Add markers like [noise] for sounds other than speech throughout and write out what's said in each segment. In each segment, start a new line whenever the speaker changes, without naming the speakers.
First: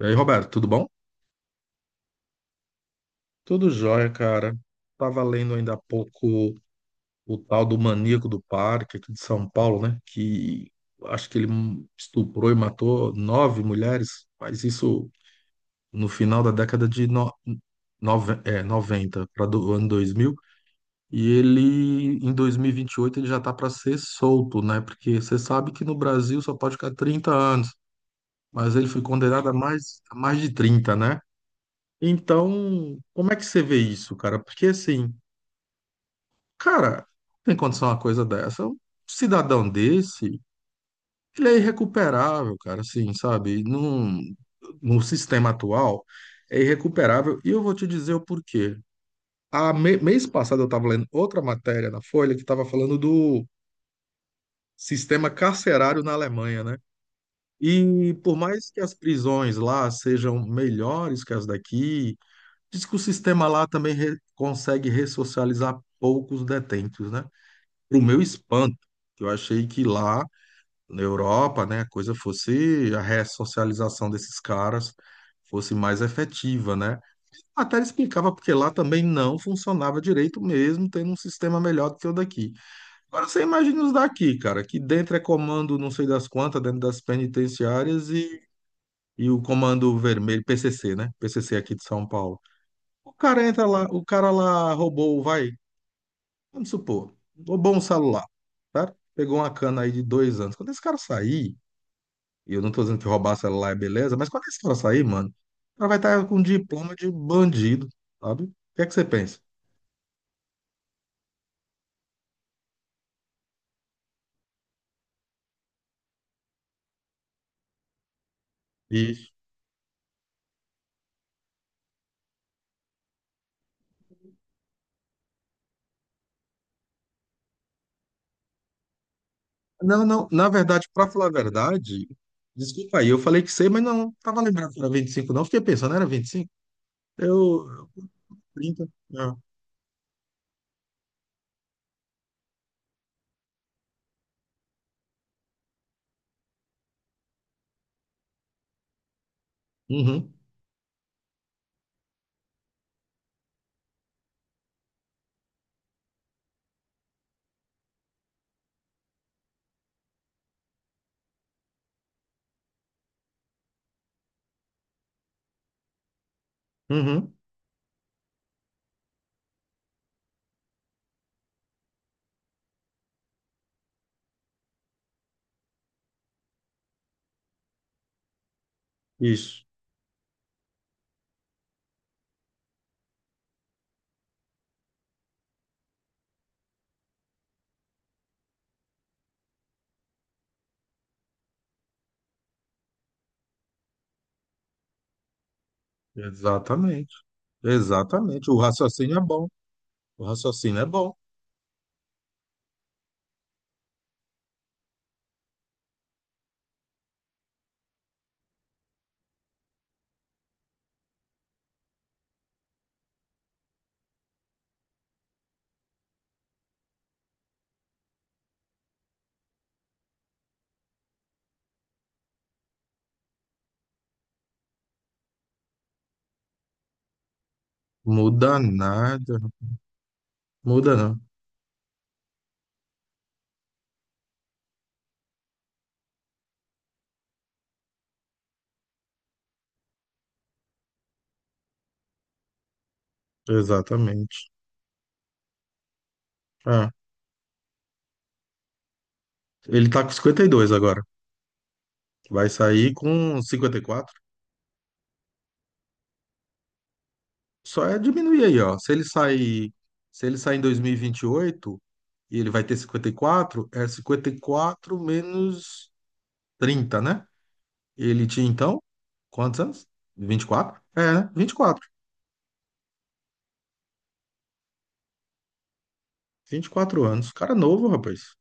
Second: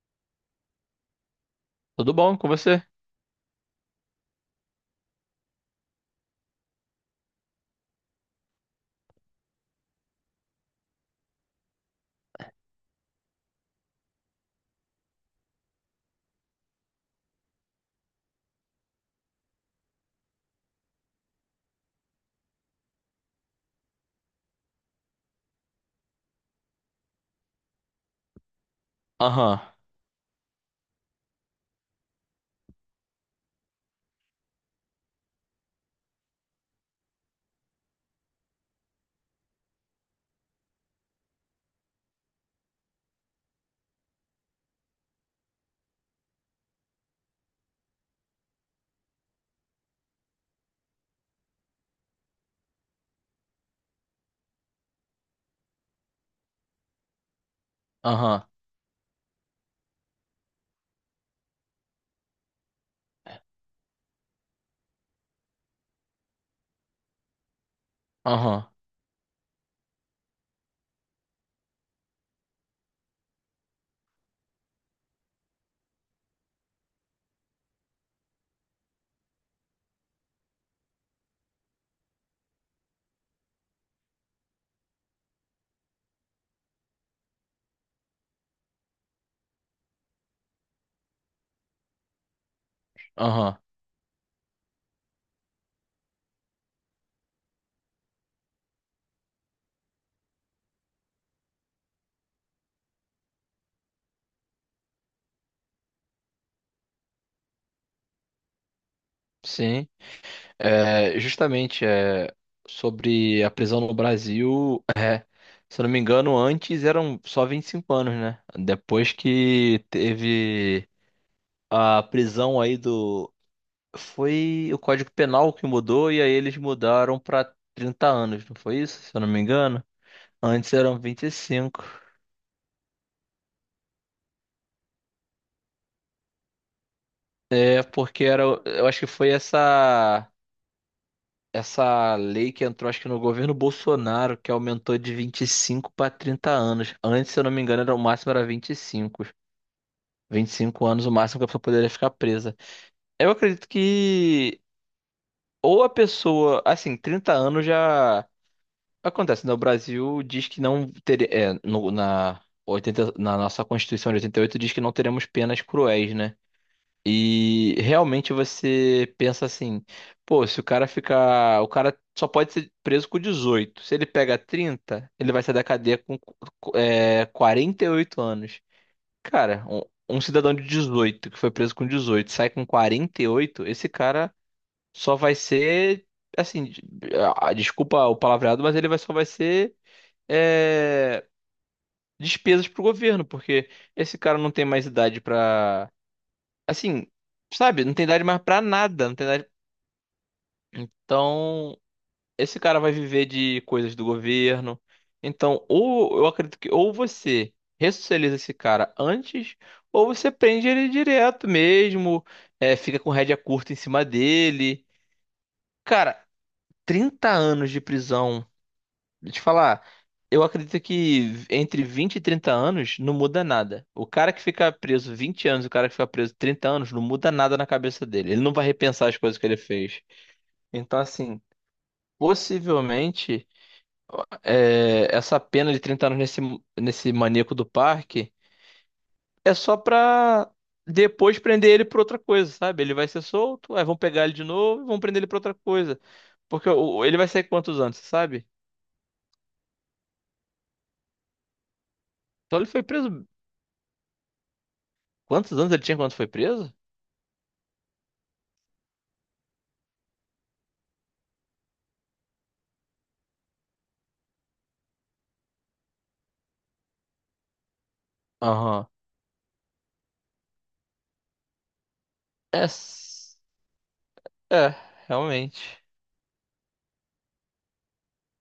E aí, Roberto, tudo bom?
Tudo bom com você?
Tudo jóia, cara. Tava lendo ainda há pouco o tal do maníaco do parque aqui de São Paulo, né? Que acho que ele estuprou e matou nove mulheres, mas isso no final da década de no... nove- é, 90 para do ano 2000. E ele, em dois mil e vinte e oito, ele já tá para ser solto, né? Porque você sabe que no Brasil só pode ficar 30 anos, mas ele foi condenado
Aham,
a mais de 30, né? Então, como é que você vê isso, cara? Porque assim, cara, tem condição uma coisa dessa. Um cidadão desse, ele é irrecuperável, cara, assim, sabe? No sistema atual, é irrecuperável. E eu vou te dizer o porquê. Mês passado eu estava lendo outra matéria na Folha que estava falando do sistema carcerário na Alemanha, né? E por
aham,
mais que as prisões lá sejam melhores que as daqui, diz que o sistema lá também consegue ressocializar poucos detentos, né? Para o meu
aham,
espanto, que eu achei que lá na Europa, né, a coisa fosse a ressocialização desses caras fosse mais efetiva, né? Até ele explicava porque lá também não funcionava direito mesmo, tendo um sistema melhor do que o daqui. Agora você imagina os daqui, cara, que dentro é comando não sei das quantas, dentro das penitenciárias e o comando vermelho, PCC, né? PCC aqui de São Paulo. O cara
aham.
entra lá, o cara lá roubou, vai, vamos supor, roubou um celular, tá? Pegou uma cana aí de 2 anos. Quando esse cara sair, e eu não tô dizendo que roubar celular é beleza, mas quando esse cara sair, mano, o cara vai estar com um diploma de bandido, sabe? O que é que você pensa?
Sim. É, justamente, sobre a prisão no Brasil, se eu não me engano, antes eram só 25 anos, né? Depois
Isso.
que teve a prisão aí do. Foi o Código Penal que mudou e aí eles mudaram para 30 anos, não foi isso? Se eu não me engano.
Não, não, na
Antes
verdade,
eram
pra
vinte
falar a
e cinco.
verdade, desculpa aí, eu falei que sei, mas não, tava lembrando que era 25 não, fiquei pensando, era 25? Eu,
É, porque era. Eu
30,
acho que foi
ah,
essa lei que entrou, acho que no governo Bolsonaro, que aumentou de 25 para 30 anos. Antes, se eu não me engano, era, o máximo era 25.
uhum,
25 anos, o máximo que a pessoa poderia ficar presa. Eu acredito que ou a pessoa, assim, 30 anos já acontece, né? O Brasil diz que não teria, na 80 na nossa Constituição de 88 diz que não teremos penas cruéis, né?
uhum,
E realmente você pensa assim, pô, se o cara ficar, o cara só pode ser preso com 18. Se ele pega 30, ele vai sair da cadeia com 48 anos.
isso.
Cara, um cidadão de 18 que foi preso com 18, sai com 48, esse cara só vai ser assim, de- ah, desculpa o palavreado, mas ele vai só vai ser é, despesas pro governo, porque esse cara não tem mais idade. Assim,
Exatamente,
sabe? Não tem idade mais
exatamente. O
pra nada. Não
raciocínio é
tem idade...
bom. O raciocínio é bom.
Então, esse cara vai viver de coisas do governo. Então, ou eu acredito que ou você ressocializa esse cara antes, ou você prende ele direto mesmo, fica com rédea curta em cima dele. Cara, 30 anos de prisão. Deixa eu te falar, eu acredito que entre 20 e 30 anos não muda nada. O cara que fica preso 20 anos, o cara que fica preso 30 anos, não muda nada na cabeça dele. Ele não
Muda
vai repensar as
nada.
coisas que ele fez.
Muda
Então,
não.
assim, possivelmente, essa pena de 30 anos nesse maníaco do parque é só pra depois prender ele por outra coisa, sabe? Ele vai ser solto, aí vão pegar ele de
Exatamente.
novo e vão prender ele por outra coisa. Porque
Ah,
ele vai sair quantos anos, você sabe?
ele tá com 52 agora. Vai
Então ele foi
sair
preso.
com 54.
Quantos anos ele tinha quando foi preso?
Só é diminuir aí, ó. Se ele sair, se ele sair em 2028, e ele vai ter 54. É 54 menos 30, né? Ele tinha então
Aham.
quantos anos? 24. É, né? vinte e quatro
É, s- é, realmente.
vinte e quatro anos. Cara novo, rapaz.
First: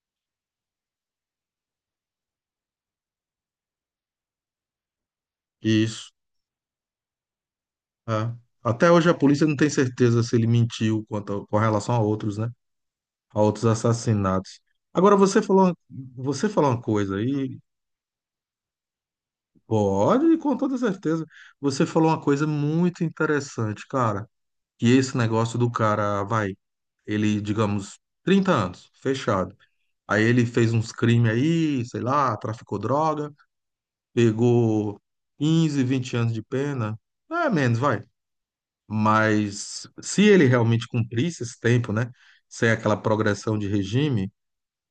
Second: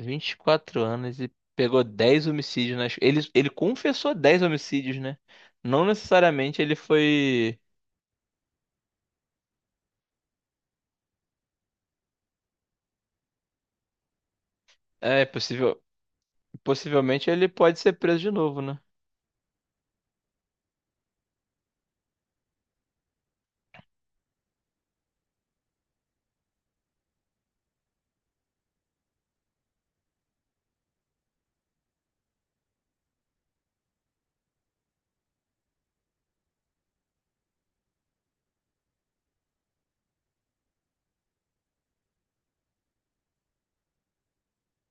Vinte e quatro anos e pegou 10 homicídios nas. Ele confessou 10 homicídios, né? Não
Isso.
necessariamente ele foi.
É. Até hoje a polícia não tem certeza se ele mentiu com relação a outros, né? A outros assassinatos. Agora
É,
você falou,
possível...
você falou uma coisa
Possivelmente ele
aí,
pode ser preso de novo, né?
pode, com toda certeza. Você falou uma coisa muito interessante, cara. Que esse negócio do cara, vai, ele, digamos, 30 anos, fechado. Aí ele fez uns crimes aí, sei lá, traficou droga, pegou 15, 20 anos de pena. É, menos, vai. Mas se ele realmente cumprisse esse tempo, né? Sem aquela progressão de regime,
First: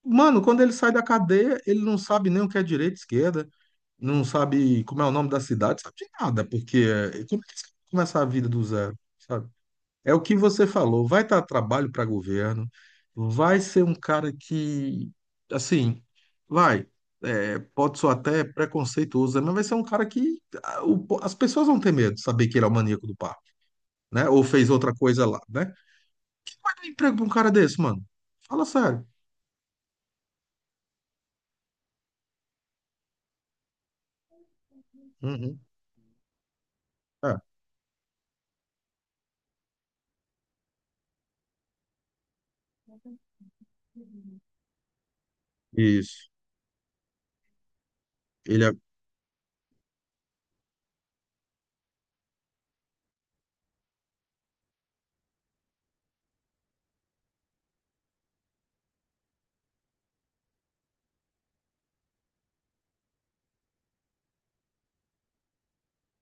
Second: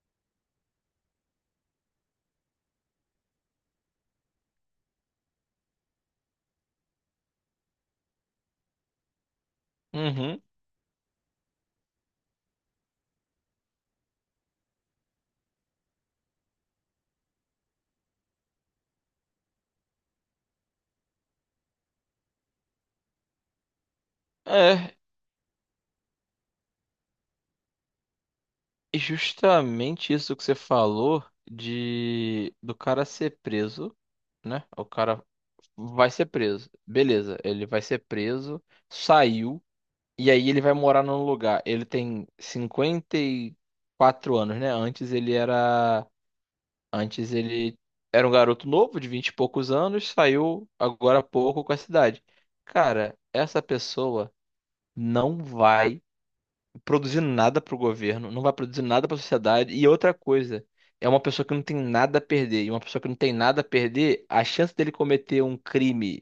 mano, quando ele sai da cadeia, ele não sabe nem o que é direita, esquerda, não sabe como é o nome da cidade, sabe de nada, porque é, como é que você vai começar a vida do zero, sabe? É o que
Uhum.
você falou, vai dar trabalho para governo, vai ser um cara que, assim, vai, é, pode soar até preconceituoso, né, mas vai ser um cara que ah, as pessoas vão ter medo de saber que ele é o maníaco do né? Ou fez outra
É,
coisa lá, né? Vai dar emprego pra um cara desse, mano. Fala
e
sério.
justamente isso que você falou de do cara ser preso, né? O cara
Uhum.
vai ser preso.
É,
Beleza, ele vai ser preso, saiu. E aí ele vai morar num lugar. Ele tem cinquenta e quatro anos, né? Antes ele era.
isso.
Antes ele era um
Ele
garoto
é.
novo, de 20 e poucos anos, saiu agora há pouco com a cidade. Cara, essa pessoa não vai produzir nada pro governo, não vai produzir nada pra sociedade. E outra coisa, é uma pessoa que não tem nada a perder. E uma pessoa que não tem nada a perder, a chance dele cometer um crime,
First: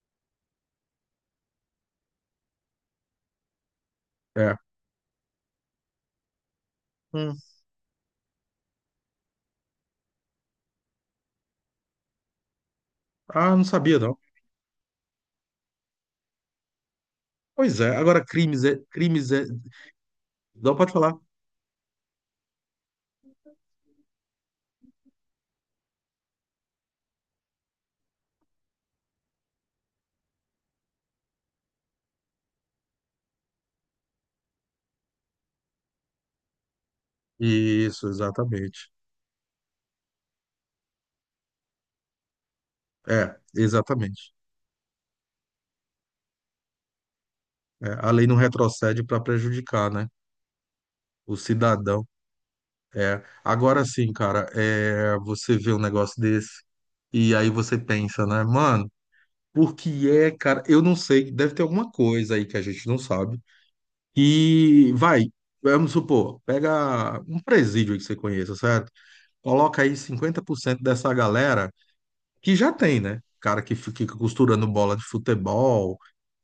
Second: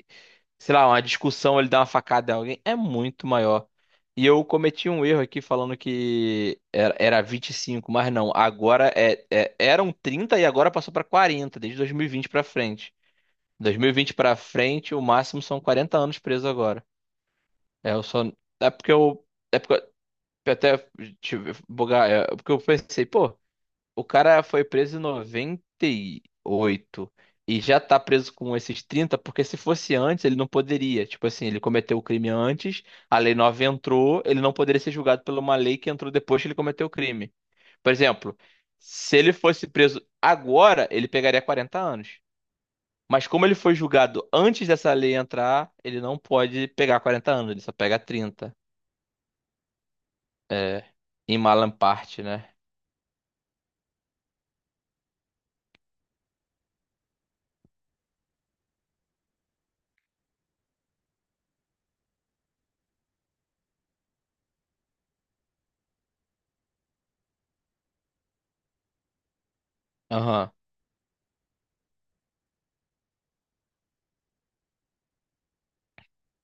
sei lá, uma discussão, ele dá uma facada em alguém, é muito maior. E eu
É.
cometi um erro aqui falando que era
Hum.
vinte e cinco, mas não, agora eram 30 e agora passou para 40 desde 2020 para frente.
Ah, não
Dois mil e
sabia,
vinte
não.
para frente, o máximo são 40 anos preso agora.
Pois
É,
é,
eu
agora
só
crimes
é
é.
porque eu
Crimes é.
é porque eu
Não
até
pode falar.
tive bugar, é porque eu pensei, pô, o cara foi preso em 98 e oito e já tá preso com esses 30 porque se fosse antes, ele não poderia. Tipo assim, ele cometeu o crime antes, a lei nova entrou, ele não poderia ser julgado por uma lei que entrou depois que ele cometeu o crime. Por
Isso,
exemplo,
exatamente.
se ele fosse preso agora, ele pegaria 40 anos. Mas
É,
como ele foi julgado
exatamente.
antes dessa lei entrar, ele não pode pegar 40 anos, ele só
É,
pega
a lei não
trinta.
retrocede para prejudicar, né?
É,
O
em Malam
cidadão.
parte, né?
É. Agora sim, cara, é, você vê um negócio desse e aí você pensa, né, mano, por que é, cara? Eu não sei, deve ter alguma coisa aí que a gente não sabe. E vai, vamos supor, pega um presídio aí que você conheça, certo? Coloca aí cinquenta
Aham.
por cento dessa galera que já tem, né? Cara que fica costurando bola de futebol,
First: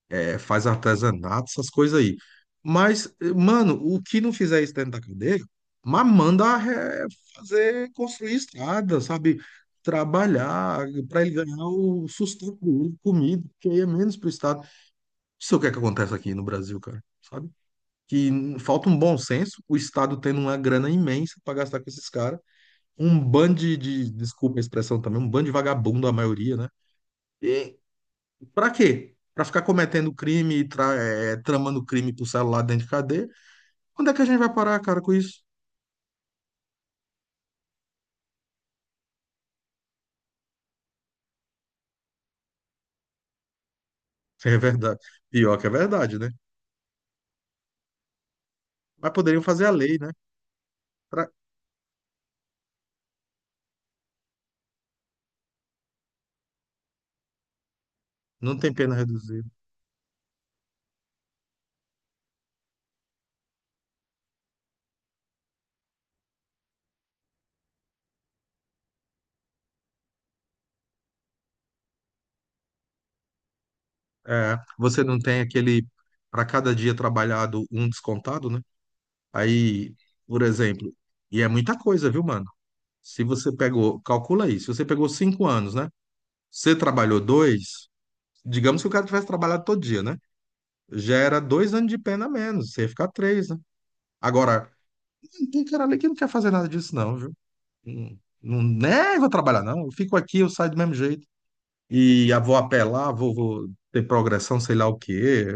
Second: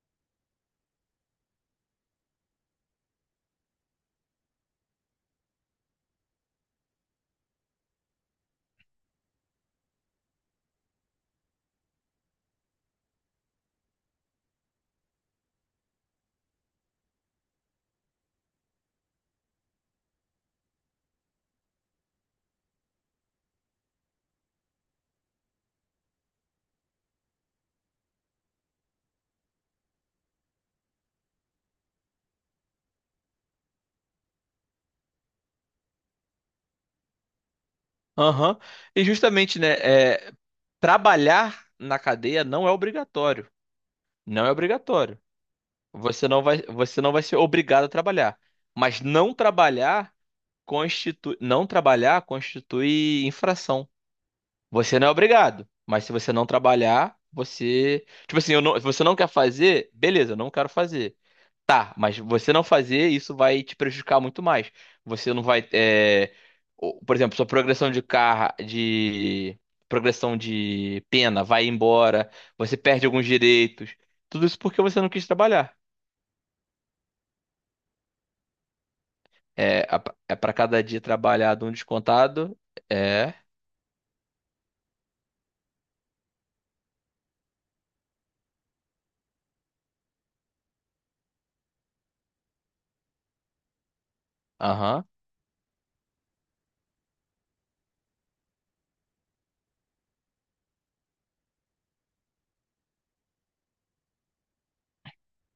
é, faz artesanato, essas coisas aí. Mas, mano, o que não fizer isso dentro da cadeia, mas manda é, fazer, construir estrada, sabe? Trabalhar para ele ganhar o sustento, comida, que aí é menos pro Estado. Isso é o que é que acontece aqui no Brasil, cara, que falta um bom senso, o Estado tendo uma grana imensa para gastar com esses caras, um bando desculpa a expressão também, um bando de vagabundo, a maioria, né? E para quê? Para ficar cometendo crime e tramando crime pro celular dentro de cadeia? Quando é que a gente vai parar, cara, com isso?
Aham. E justamente, né? é, Trabalhar na cadeia não é obrigatório.
[laughs]
Não é
É verdade.
obrigatório.
Pior que é verdade,
Você
né?
não vai, você não vai ser obrigado a trabalhar. Mas
Mas poderiam fazer a lei, né? Pra-
não trabalhar constitui infração. Você não é obrigado, mas se você não trabalhar, você, tipo assim,
Não
eu
tem
não- se
pena
você não quer
reduzida.
fazer, beleza, eu não quero fazer. Tá, mas você não fazer isso vai te prejudicar muito mais. Você não vai, é, o- Por exemplo, sua progressão de pena vai embora, você perde alguns direitos. Tudo
É,
isso porque você
você
não
não
quis
tem
trabalhar.
aquele, para cada dia trabalhado, um descontado, né?
É,
Aí,
a- é
por
para cada
exemplo,
dia
e é
trabalhado um
muita coisa, viu, mano?
descontado.
Se
É,
você pegou, calcula aí, se você pegou 5 anos, né? Você trabalhou dois, digamos que o cara tivesse trabalhado todo dia, né? Já era 2 anos de pena a menos, você ia ficar três, né? Agora,
aham.
tem cara ali que não quer fazer nada disso, não, viu? Não, não, né, vou trabalhar, não. Eu fico aqui, eu saio do mesmo jeito. E vou apelar, vou ter progressão, sei lá o quê.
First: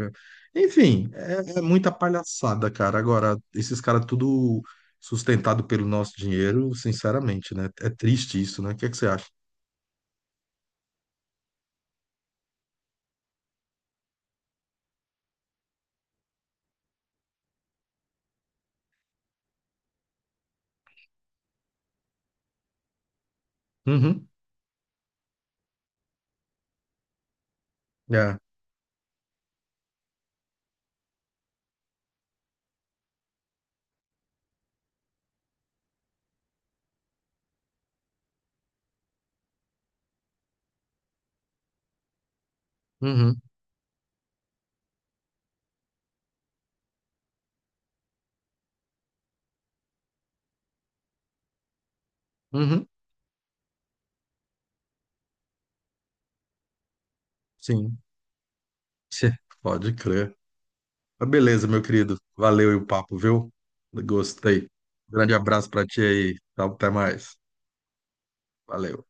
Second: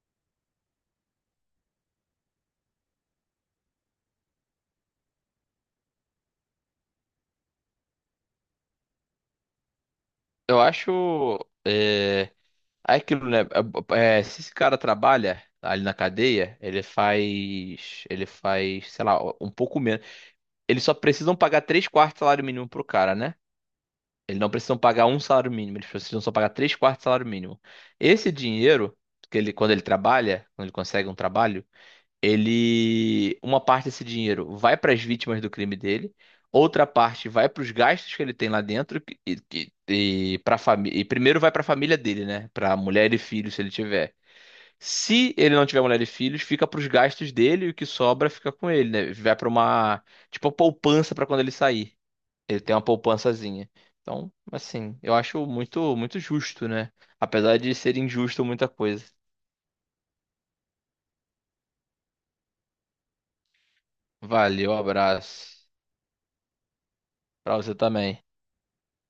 Enfim, é muita palhaçada, cara. Agora, esses caras tudo sustentado pelo nosso dinheiro, sinceramente, né? É triste isso, né? O que é que você acha?
Eu acho, é, é aquilo, né? Se esse cara trabalha ali na cadeia, ele faz, sei lá, um pouco menos. Eles só precisam pagar três quartos de salário mínimo pro cara, né?
Uhum.
Eles não precisam pagar um salário mínimo, eles precisam só pagar três quartos de salário mínimo. Esse
É.
dinheiro, que ele, quando ele trabalha, quando ele consegue um trabalho, ele. Uma parte desse dinheiro vai para as vítimas do crime dele, outra parte vai para os gastos que ele tem lá dentro, para família. E primeiro vai para a família dele, né? Para mulher e
Uhum.
filhos, se ele tiver. Se ele não tiver mulher e filhos, fica para os gastos dele e o que sobra fica com ele, né? Vai para uma, tipo, poupança para quando ele sair. Ele tem uma
Uhum.
poupançazinha. Então, assim, eu acho muito justo, né? Apesar de ser
Sim. [laughs]
injusto muita coisa.
Tchê, pode crer. Mas beleza, meu querido. Valeu aí o papo, viu? Gostei.
Valeu,
Grande
abraço.
abraço pra ti aí. Até mais.
Pra você também.
Valeu.